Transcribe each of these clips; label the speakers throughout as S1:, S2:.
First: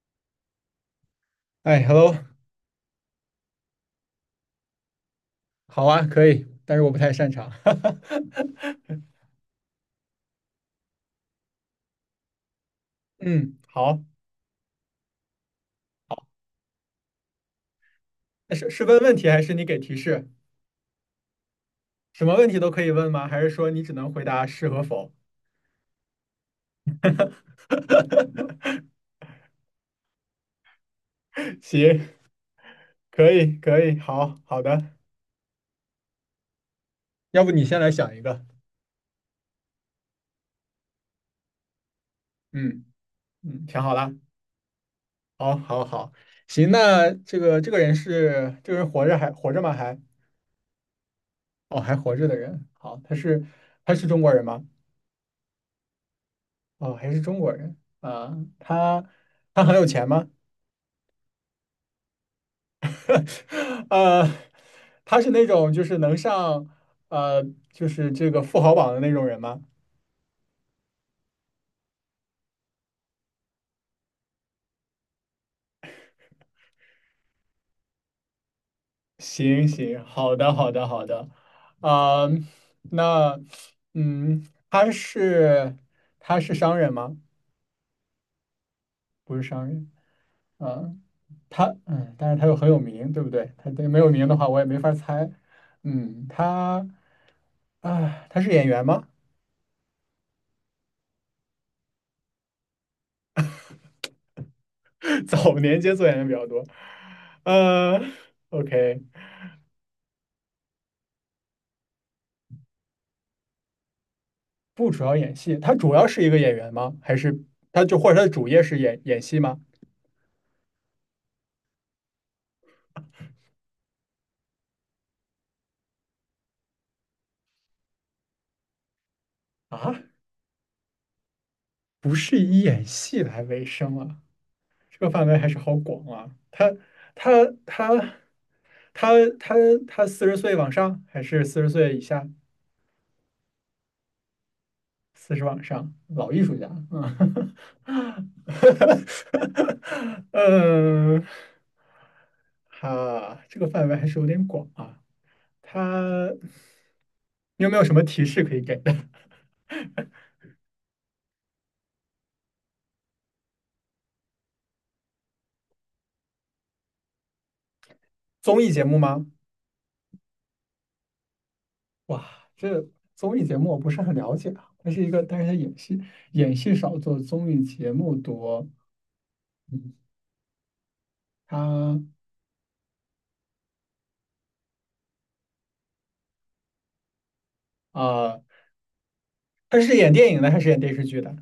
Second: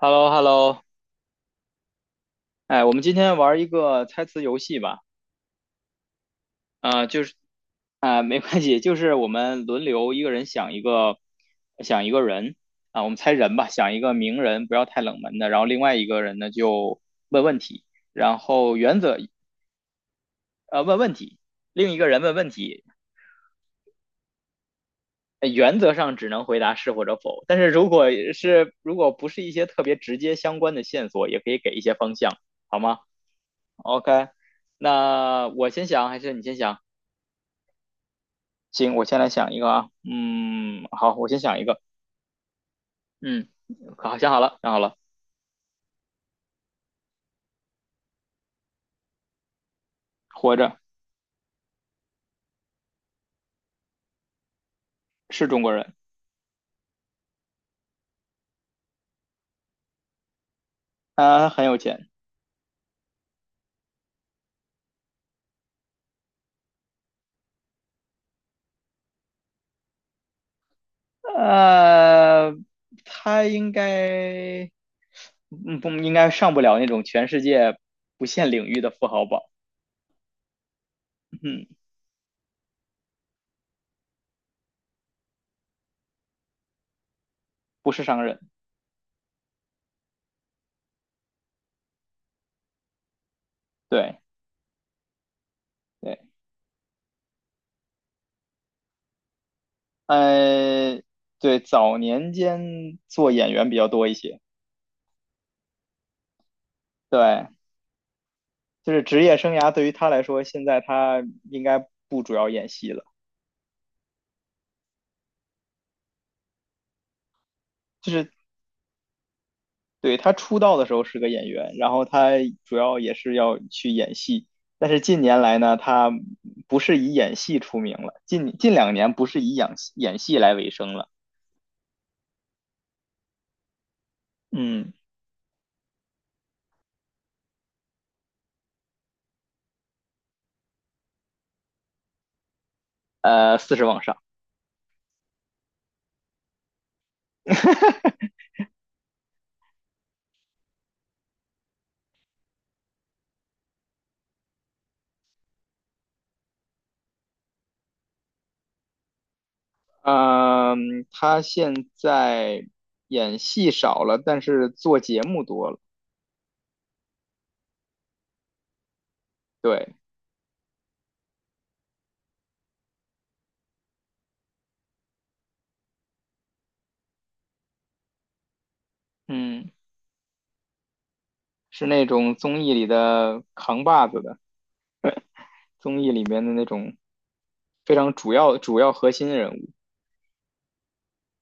S1: h e l l o h e l l o
S2: 哎，hello，
S1: 哎，我们今天玩一个猜词游戏吧。
S2: 好啊，可以，但是我不
S1: 啊，
S2: 太
S1: 就
S2: 擅
S1: 是
S2: 长。
S1: 啊、没关系，就是我们轮流一个人想一个，想一个人啊、我们猜人
S2: 嗯，
S1: 吧，想一
S2: 好，
S1: 个名人，不要太冷门的。然后另外一个人呢就问问题，然
S2: 那是
S1: 后
S2: 是问
S1: 原
S2: 问
S1: 则
S2: 题还是你给提示？
S1: 呃问问题，另一个人
S2: 什
S1: 问
S2: 么问
S1: 问
S2: 题都可
S1: 题，
S2: 以问吗？还是说你只能回答是和否？
S1: 呃原则上只能回答是或者否。但是如果不是一些特别直接相关的线索，也可以给一些
S2: 行，
S1: 方向，好吗
S2: 可以，可以，
S1: ？OK，
S2: 好，好的，
S1: 那我先想还是你先想？
S2: 要不你先来想一个。
S1: 行，我先来想一个啊，嗯，好，我先想一个，
S2: 嗯
S1: 嗯，
S2: 嗯，想好了，
S1: 好，想好了，想好了，
S2: 好，好，好，行，那这个这个人是这个人活着吗？
S1: 活着，
S2: 哦，还活着的人，好，他是中国人吗？
S1: 是中国人，
S2: 哦，还是中国人啊，他很有钱吗？
S1: 他很有钱，
S2: 呃，他是那种就是能上呃，就是这个富豪榜的那种人吗？
S1: 呃，他应该，不，应该上不了那种全世界不限领域的富豪榜，
S2: 行行，好的好的好的，
S1: 嗯，
S2: 啊、那嗯，他是商人吗？
S1: 不是商人，
S2: 不是商人，啊、但是他又很有名，对不对？他对没有
S1: 对，
S2: 名的话，我也没法猜。
S1: 对，
S2: 嗯，他是演员吗？
S1: 呃，对，早年间做演员比较多一些，
S2: 早年间做演员比较多，
S1: 对，
S2: 呃
S1: 就
S2: ，OK,
S1: 是职业生涯对于他来说，现在他应该不主要演戏了。
S2: 不主要演戏，他主要是一个演员吗？还是或
S1: 就
S2: 者他的
S1: 是
S2: 主业是演戏吗？
S1: 对，他出道的时候是个演员，然后他主要也是要去演戏，但是近年来呢，他不是以演戏出名了，近2年不是以演
S2: 啊，
S1: 演戏来为生了。
S2: 不是以演戏来为生啊，
S1: 嗯，
S2: 这个范围还是好广啊。他他他他他四十岁往上还是四十岁以下？
S1: 40往上，
S2: 四十往上，老艺术家，嗯，嗯，哈，这个范围还是有点广啊。他，你有没有什么提示可以给？
S1: 嗯，他现在演戏少了，但是做节目多了。
S2: 综艺节目吗？
S1: 对，
S2: 哇，综艺节目我不是很了解啊。它是一个，但是他演戏少，做综艺节目多。
S1: 嗯，是
S2: 他
S1: 那种综艺里的扛把子的，综艺里面的那种非常主
S2: 啊，
S1: 要主要核心人物。
S2: 他是演电影的还是演电视剧的？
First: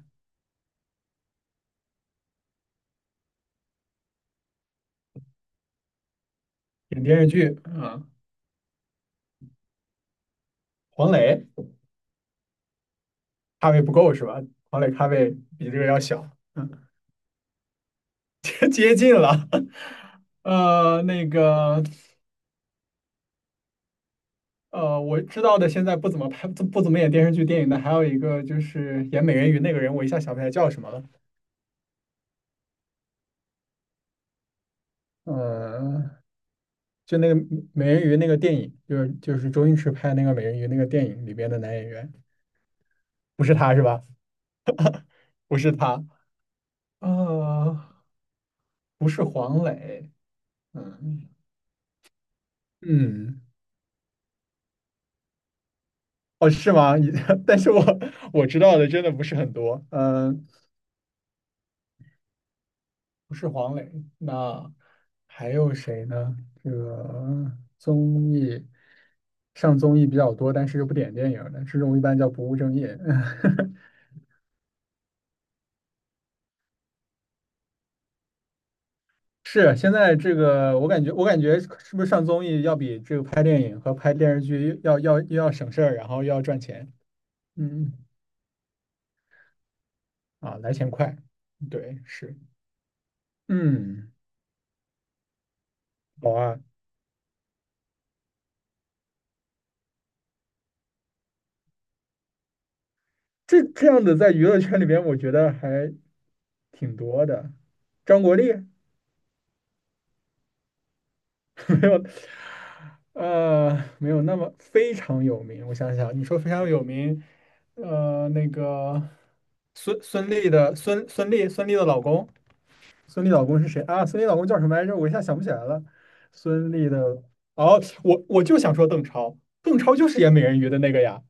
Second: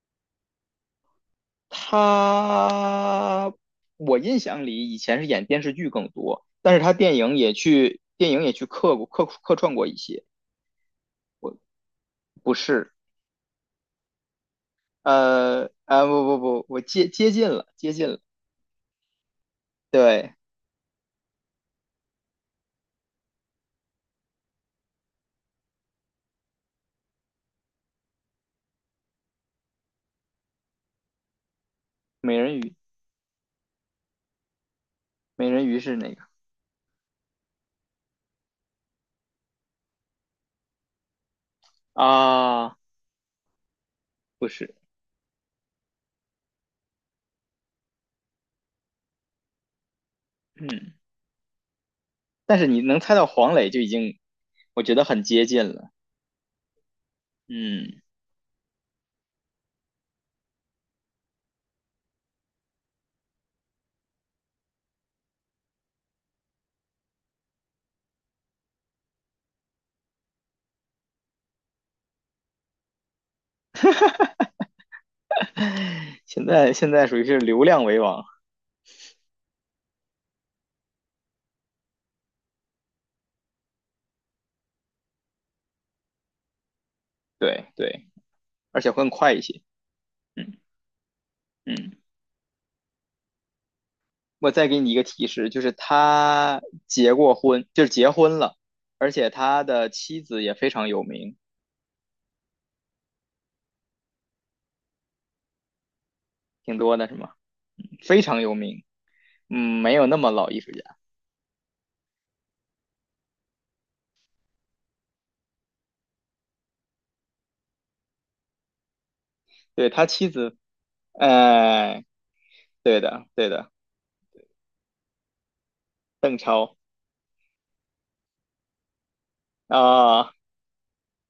S1: 他，我印象里以前是演电视剧更多，但是他
S2: 演电视剧啊，
S1: 电影也去客串过一些，
S2: 黄磊
S1: 不是，
S2: 咖位不够是吧？黄磊咖位比这个要
S1: 不
S2: 小，
S1: 不不，
S2: 嗯，
S1: 我接近了，接近了，
S2: 接近了。
S1: 对，
S2: 那个我知道的现在不怎么拍不不怎么演电视剧、电影的，还有一个就是演美人鱼那个人，我一下想不起来叫什么了。
S1: 美人鱼，美人鱼是
S2: 嗯，
S1: 那个
S2: 就那个美人鱼那个电影，就是周星驰拍那个美人鱼那个电影里边的男演员，
S1: 啊，
S2: 不是他是吧？
S1: 不是，
S2: 不是他，啊，不是黄磊，
S1: 嗯，
S2: 嗯
S1: 但是你能猜到
S2: 嗯，
S1: 黄磊就已经，我觉得很接近了，
S2: 哦是吗？但是我
S1: 嗯，
S2: 我知道的真的不是很多，不是黄磊，那还有谁呢？这个综艺上综艺比较多，但是又不点电影的，这种一般叫不务正业。
S1: 现在属于是流量为王，
S2: 是，现在这个我感觉，我感觉是不是上综艺要比这个拍电影和拍电视剧要省事儿，然后又要赚钱，
S1: 对
S2: 嗯
S1: 对，而且会更快一些，
S2: 啊，
S1: 嗯
S2: 来钱快，
S1: 嗯。
S2: 对，是，嗯，
S1: 我再给你一个提示，就是
S2: 好啊，
S1: 他结过婚，就是结婚了，而且他的妻子也非常有名，
S2: 这样的在娱乐圈里边，我觉得还
S1: 挺多
S2: 挺
S1: 的是
S2: 多
S1: 吗？
S2: 的。
S1: 非
S2: 张国
S1: 常
S2: 立
S1: 有 名，嗯，没有那么老艺术家。
S2: 没有，呃，没有那么非常有名。我想想，你说非常有名，那个
S1: 对，
S2: 孙
S1: 他
S2: 孙
S1: 妻
S2: 俪
S1: 子，
S2: 的孙孙俪孙俪的老
S1: 哎，
S2: 公。
S1: 对
S2: 孙
S1: 的，
S2: 俪老
S1: 对
S2: 公是
S1: 的，
S2: 谁啊？孙俪老公叫什么来着？我一下想不起来了。孙俪的，哦，我就想说邓超，邓超就是演
S1: 啊，
S2: 美人鱼的那个呀。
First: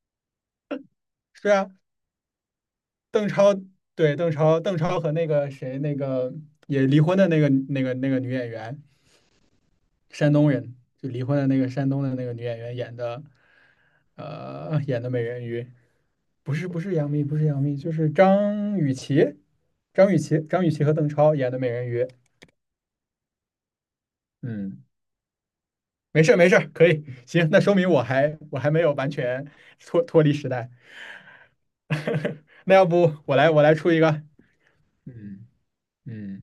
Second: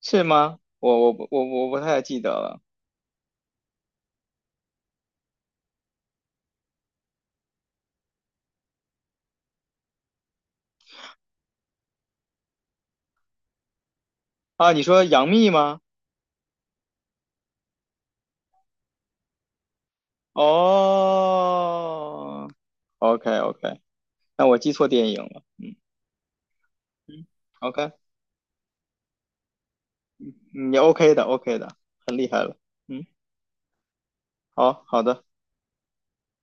S1: 是吗？我我不我
S2: 是
S1: 我
S2: 啊，
S1: 不太记得了
S2: 邓超，对，邓超和那个谁，那个也离婚的那个女演员，山东人，就离婚的那个山东的那个女演员演的，
S1: 啊。你
S2: 演
S1: 说
S2: 的美
S1: 杨
S2: 人
S1: 幂
S2: 鱼，
S1: 吗？
S2: 不是杨幂，不是杨幂，就是张雨绮，和邓超演的美人鱼。
S1: 哦，OK OK，那我记
S2: 嗯。
S1: 错电影了，嗯
S2: 没事没事可以，
S1: 嗯
S2: 行，那说明
S1: ，OK，
S2: 我还没有完全脱离时代。
S1: 你 OK 的 OK 的，很厉害 了，
S2: 那要
S1: 嗯，
S2: 不我来出一个，
S1: 好好的
S2: 嗯嗯，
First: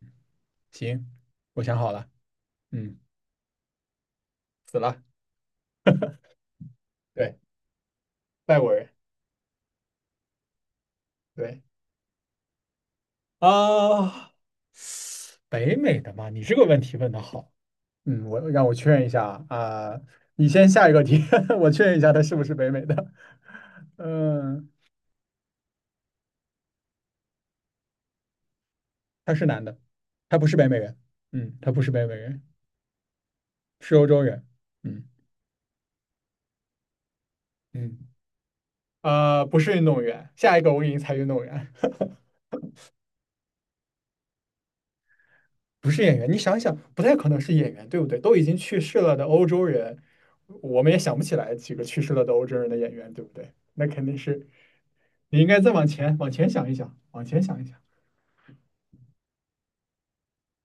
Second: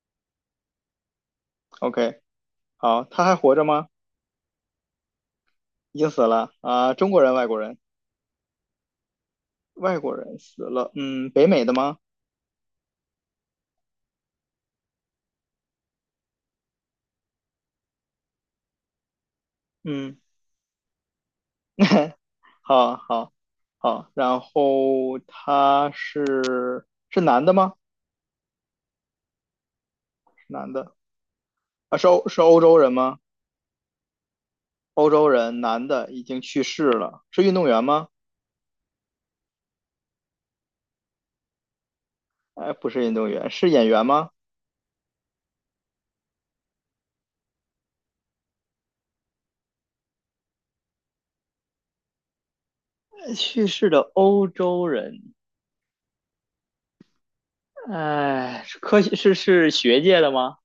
S2: 行，我想好了，
S1: OK。
S2: 嗯，
S1: 好，他还活着吗？
S2: 死了，
S1: 已经死了啊、中国人、
S2: 对，
S1: 外国人，
S2: 外国人，
S1: 外国人死了。嗯，北
S2: 对
S1: 美的吗？
S2: 啊、北美的嘛，你这个问题问的好，嗯，让我确认一下啊、啊
S1: 嗯，
S2: 你先下一个题，我确认一下 他是不是北美
S1: 好，
S2: 的，
S1: 好，好。然
S2: 嗯，
S1: 后他是男的吗？
S2: 他是男的，他
S1: 是
S2: 不是北
S1: 男
S2: 美
S1: 的
S2: 人，嗯，他不是
S1: 啊，
S2: 北
S1: 是
S2: 美
S1: 欧是
S2: 人，
S1: 欧洲人吗？
S2: 是欧洲人，嗯
S1: 欧洲人，男的，已经去世了。是运动员
S2: 嗯。
S1: 吗？
S2: 不是运动员，下一个我给你猜运动员，
S1: 哎，不是运动员，是演员吗？
S2: 不是演员。你想想，不太可能是演员，对不对？都已经去世了的欧洲人，我们也想不起来几个去世了的欧洲人的演员，对不对？
S1: 去
S2: 那
S1: 世
S2: 肯
S1: 的
S2: 定是，
S1: 欧洲人，
S2: 你应该再往前想一想，往前想一想。
S1: 哎，是科学是是学界的吗？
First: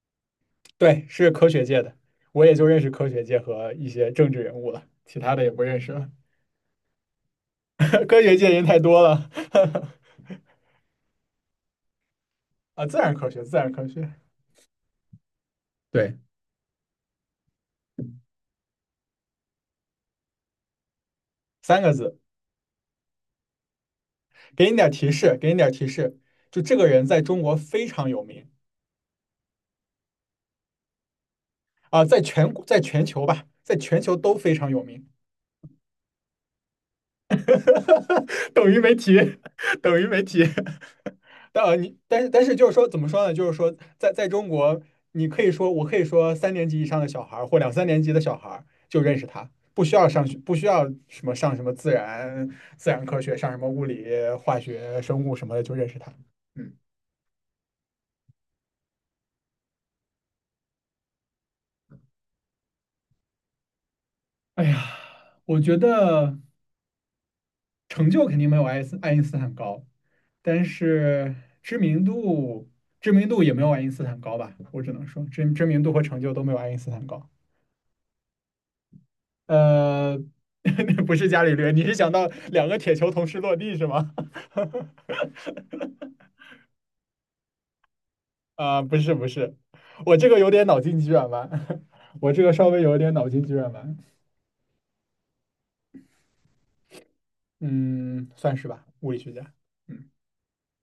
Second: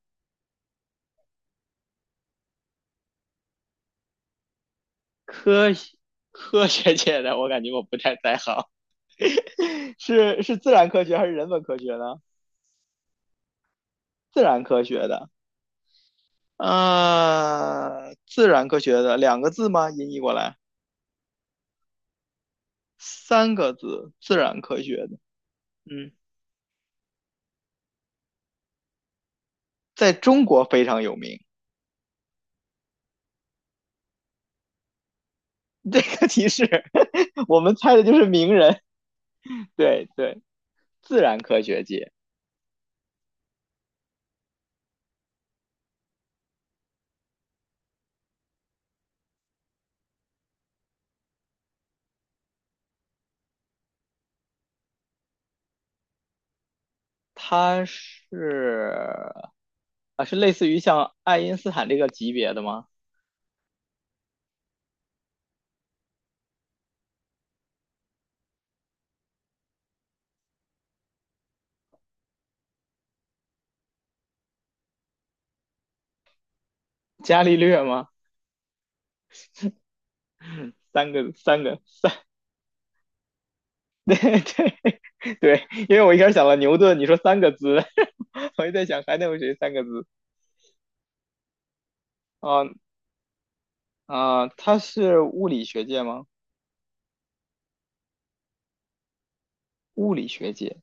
S2: 对，是科学界的，我也就认识科学界和一些政治人物了，其他的也不
S1: 科
S2: 认识
S1: 学
S2: 了。
S1: 科学界的，我感觉我不 太
S2: 科
S1: 在
S2: 学界
S1: 行。
S2: 人太多了，
S1: 是自然科学还是人文科学呢？
S2: 啊，自然科学，自然科学，
S1: 自然科学的，
S2: 对，
S1: 自然科学的两个字吗？音译过来
S2: 三个字，
S1: 三个字，自然
S2: 给你
S1: 科
S2: 点
S1: 学
S2: 提
S1: 的，
S2: 示，给你点提
S1: 嗯，
S2: 示，就这个人在中国非常有名。
S1: 在中国非常有名。
S2: 啊，在全球吧，在全球都非常有名，
S1: 这个提示，我们猜的就是名
S2: 等于
S1: 人，
S2: 没提，等于
S1: 对
S2: 没
S1: 对，
S2: 提。
S1: 自然科
S2: 但呃
S1: 学
S2: 你
S1: 界，
S2: 但是但是就是说怎么说呢？就是说在中国，你可以说我可以说三年级以上的小孩儿或两三年级的小孩儿就认识他，不需要上学，不需要什么上什么自然科学，上什么物理、化学、生物什么的就认识他。嗯
S1: 他是啊，是类似于像爱因斯坦这个级别的吗？
S2: 哎呀，我觉得。成就肯定没有爱因斯坦高，但是知名度知名度也没有爱因斯坦高吧？我只能说知名度和成就都没有爱因斯坦高。
S1: 伽利略吗？
S2: 呃，
S1: 三
S2: 不是
S1: 个
S2: 伽利
S1: 三
S2: 略，
S1: 个
S2: 你是想
S1: 三
S2: 到两个铁球同时落地是 吗？
S1: 对对对，因为我 一开始想了牛顿，你说三个字，我就
S2: 啊，
S1: 在
S2: 不
S1: 想
S2: 是
S1: 还能
S2: 不
S1: 有谁
S2: 是，
S1: 三个字
S2: 我这个有点脑筋急转弯，我这个
S1: 啊
S2: 稍微有一点脑筋急转弯，
S1: 啊？他是物理学界吗？
S2: 嗯，算是吧，物理学家，嗯，
S1: 物理学界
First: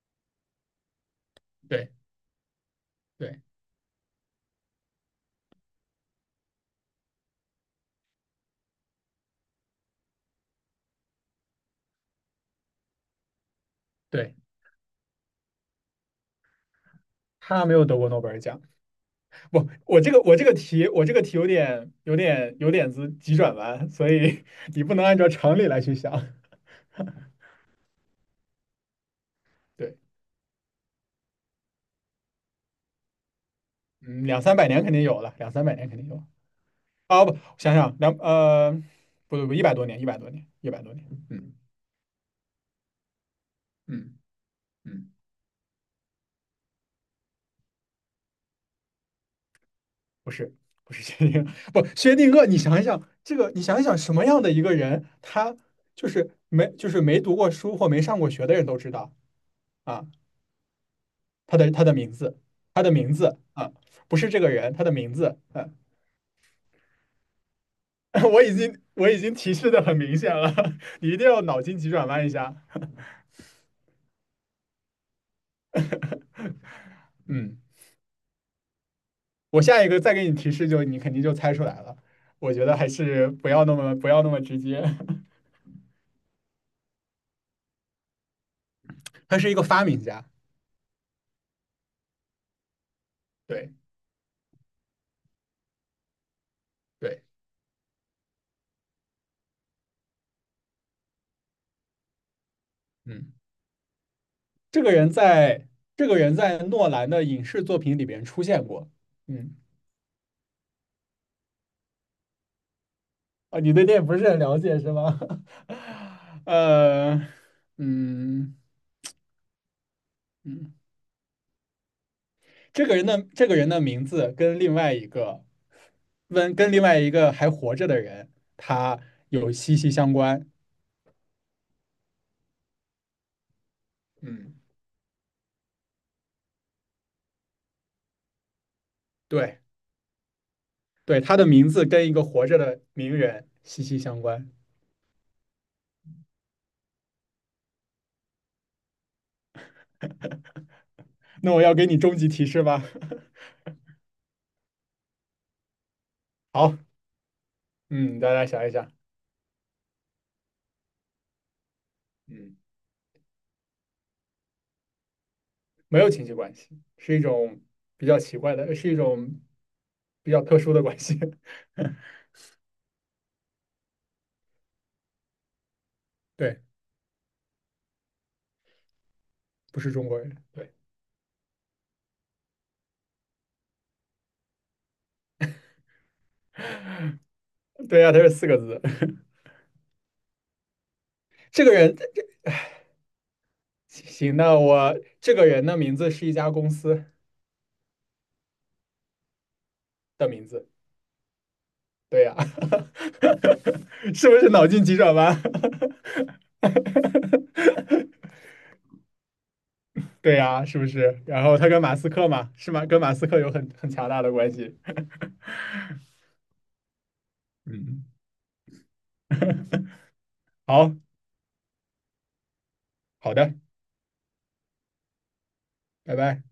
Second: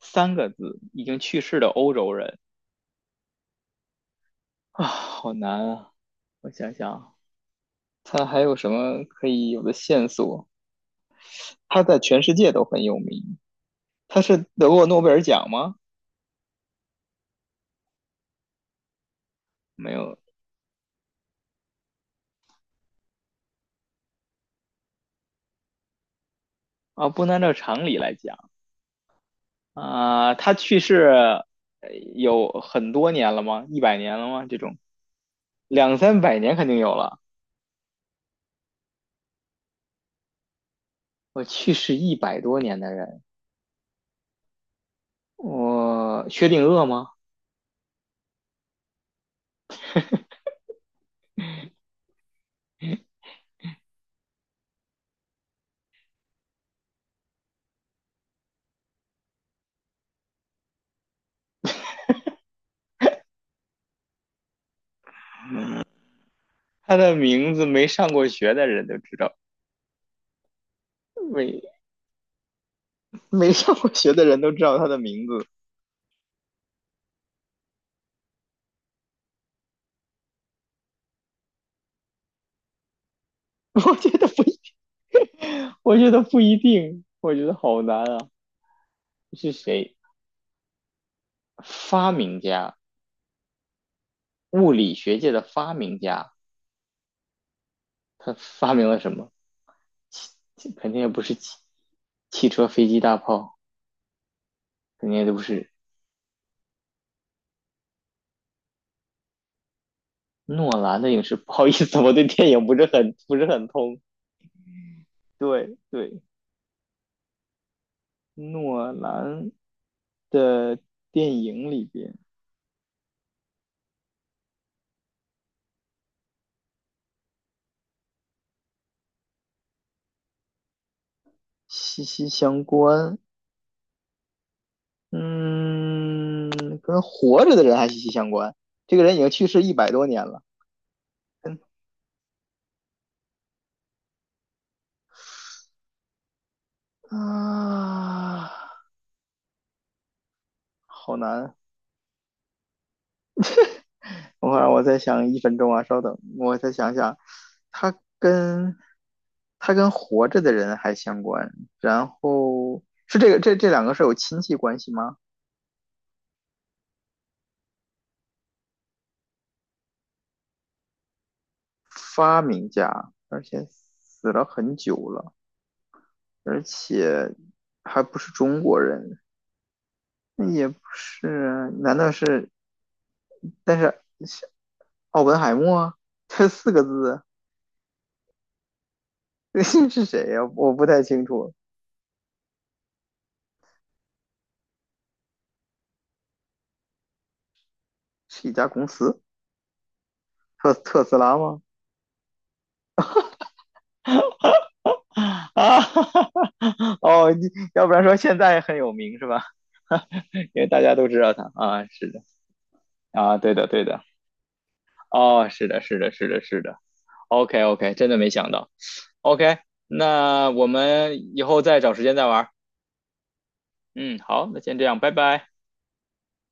S1: 三个字，已经去世的
S2: 对
S1: 欧洲人
S2: 对
S1: 啊，好难啊！我想想，他还有什么可以有的线索？他在全世界都很有名，他
S2: 对，
S1: 是得过诺贝尔奖吗？
S2: 他没有得过诺贝尔奖，不，
S1: 没有
S2: 我这个题，我这个题有点子急转弯，所以你不能按照常理来去想。
S1: 啊，不能按照常理来讲。
S2: 对，
S1: 啊、他去世有很多年了吗？100年
S2: 嗯，
S1: 了
S2: 两
S1: 吗？
S2: 三
S1: 这
S2: 百
S1: 种
S2: 年肯定有了，两三百年
S1: 两
S2: 肯定
S1: 三
S2: 有。
S1: 百年肯定有了。
S2: 啊，不，想想不对不，一百多年，一百多年，一百多年。
S1: 我
S2: 嗯
S1: 去世一百多年的人，
S2: 嗯嗯，
S1: 我薛定谔吗？
S2: 不是不是薛定谔，不薛定谔，你想一想这个，你想一想什么样的一个人，他就是没就是没读过书或没上过学的人都知道啊，他的名字，他的名字啊，不是这个人，他的名字，嗯。
S1: 他的名字没上过 学的人都
S2: 我
S1: 知
S2: 已经
S1: 道，
S2: 提示的很明显了，你一定要
S1: 没
S2: 脑筋急转弯一下。
S1: 没上过学的人都知道他的名字。
S2: 嗯，我下一个再给你提示就，你肯定就猜出来了。我觉得还是
S1: 我
S2: 不
S1: 觉
S2: 要
S1: 得
S2: 那么
S1: 不一
S2: 直
S1: 定，
S2: 接。
S1: 我觉得不一定，我觉得好难啊。
S2: 他是
S1: 是
S2: 一个发
S1: 谁？
S2: 明家，
S1: 发明家，
S2: 对
S1: 物理学界的发明家，
S2: 对，
S1: 他发明了什么？肯定也不是汽车、飞机、大
S2: 嗯，
S1: 炮，
S2: 这个
S1: 肯
S2: 人
S1: 定也都不
S2: 在
S1: 是
S2: 这个人在诺兰的影视作品里边出现过。嗯，
S1: 诺兰的影视。不好意思，我对电影不是
S2: 啊，
S1: 很
S2: 你对这
S1: 通。
S2: 影不是很了解是吗？
S1: 对对，
S2: 呃，嗯
S1: 诺兰的
S2: 嗯
S1: 电影里边
S2: 这个人的名字跟另外一个还活着的人，他有息息相关。
S1: 息息相关，
S2: 嗯，
S1: 嗯，跟活着的人还息息相关。这个人已经去
S2: 对
S1: 世一百多年了，
S2: 对，他的
S1: 跟
S2: 名字跟一个活着的名人息息相关。
S1: 啊，好
S2: 那
S1: 难。
S2: 我要给你终极提示吧。
S1: 等会儿我再想1分钟啊，稍等，我再
S2: 好，
S1: 想想，他
S2: 嗯，大家想一
S1: 跟
S2: 想，
S1: 他跟活着的人还相关，然
S2: 嗯，
S1: 后是这两个是有亲戚关系吗？
S2: 没有亲戚关系，是一种比较奇怪的，是一种比较特殊的关系。
S1: 发明家，而且死了很久了，而
S2: 对，
S1: 且还不是中国人，
S2: 不是中国人。
S1: 那也
S2: 对
S1: 不是，难道是？但是是奥本海默这四个字
S2: 对呀、他是四个字。
S1: 是谁呀、我不太清 楚，
S2: 这个人，行，这个人的名字是一家公司
S1: 是一家公司，
S2: 的名字，
S1: 特斯拉吗？
S2: 对呀、是不是脑筋急转弯？
S1: 啊，哦，你要不然说现在很有名是吧？
S2: 对
S1: 因
S2: 呀、
S1: 为
S2: 是
S1: 大
S2: 不
S1: 家都知
S2: 是？
S1: 道
S2: 然
S1: 他
S2: 后他跟
S1: 啊，
S2: 马斯
S1: 是的
S2: 克嘛，是吗？跟马斯
S1: 啊，
S2: 克有
S1: 对的
S2: 很
S1: 对
S2: 很
S1: 的，
S2: 强大的关系。
S1: 哦，是的是的是的是的，OK OK，
S2: 嗯，
S1: 真的没想到，OK，那我
S2: 好
S1: 们以后再找时间再玩儿，
S2: 好的，
S1: 嗯，好，那先这样，拜拜。
S2: 拜拜。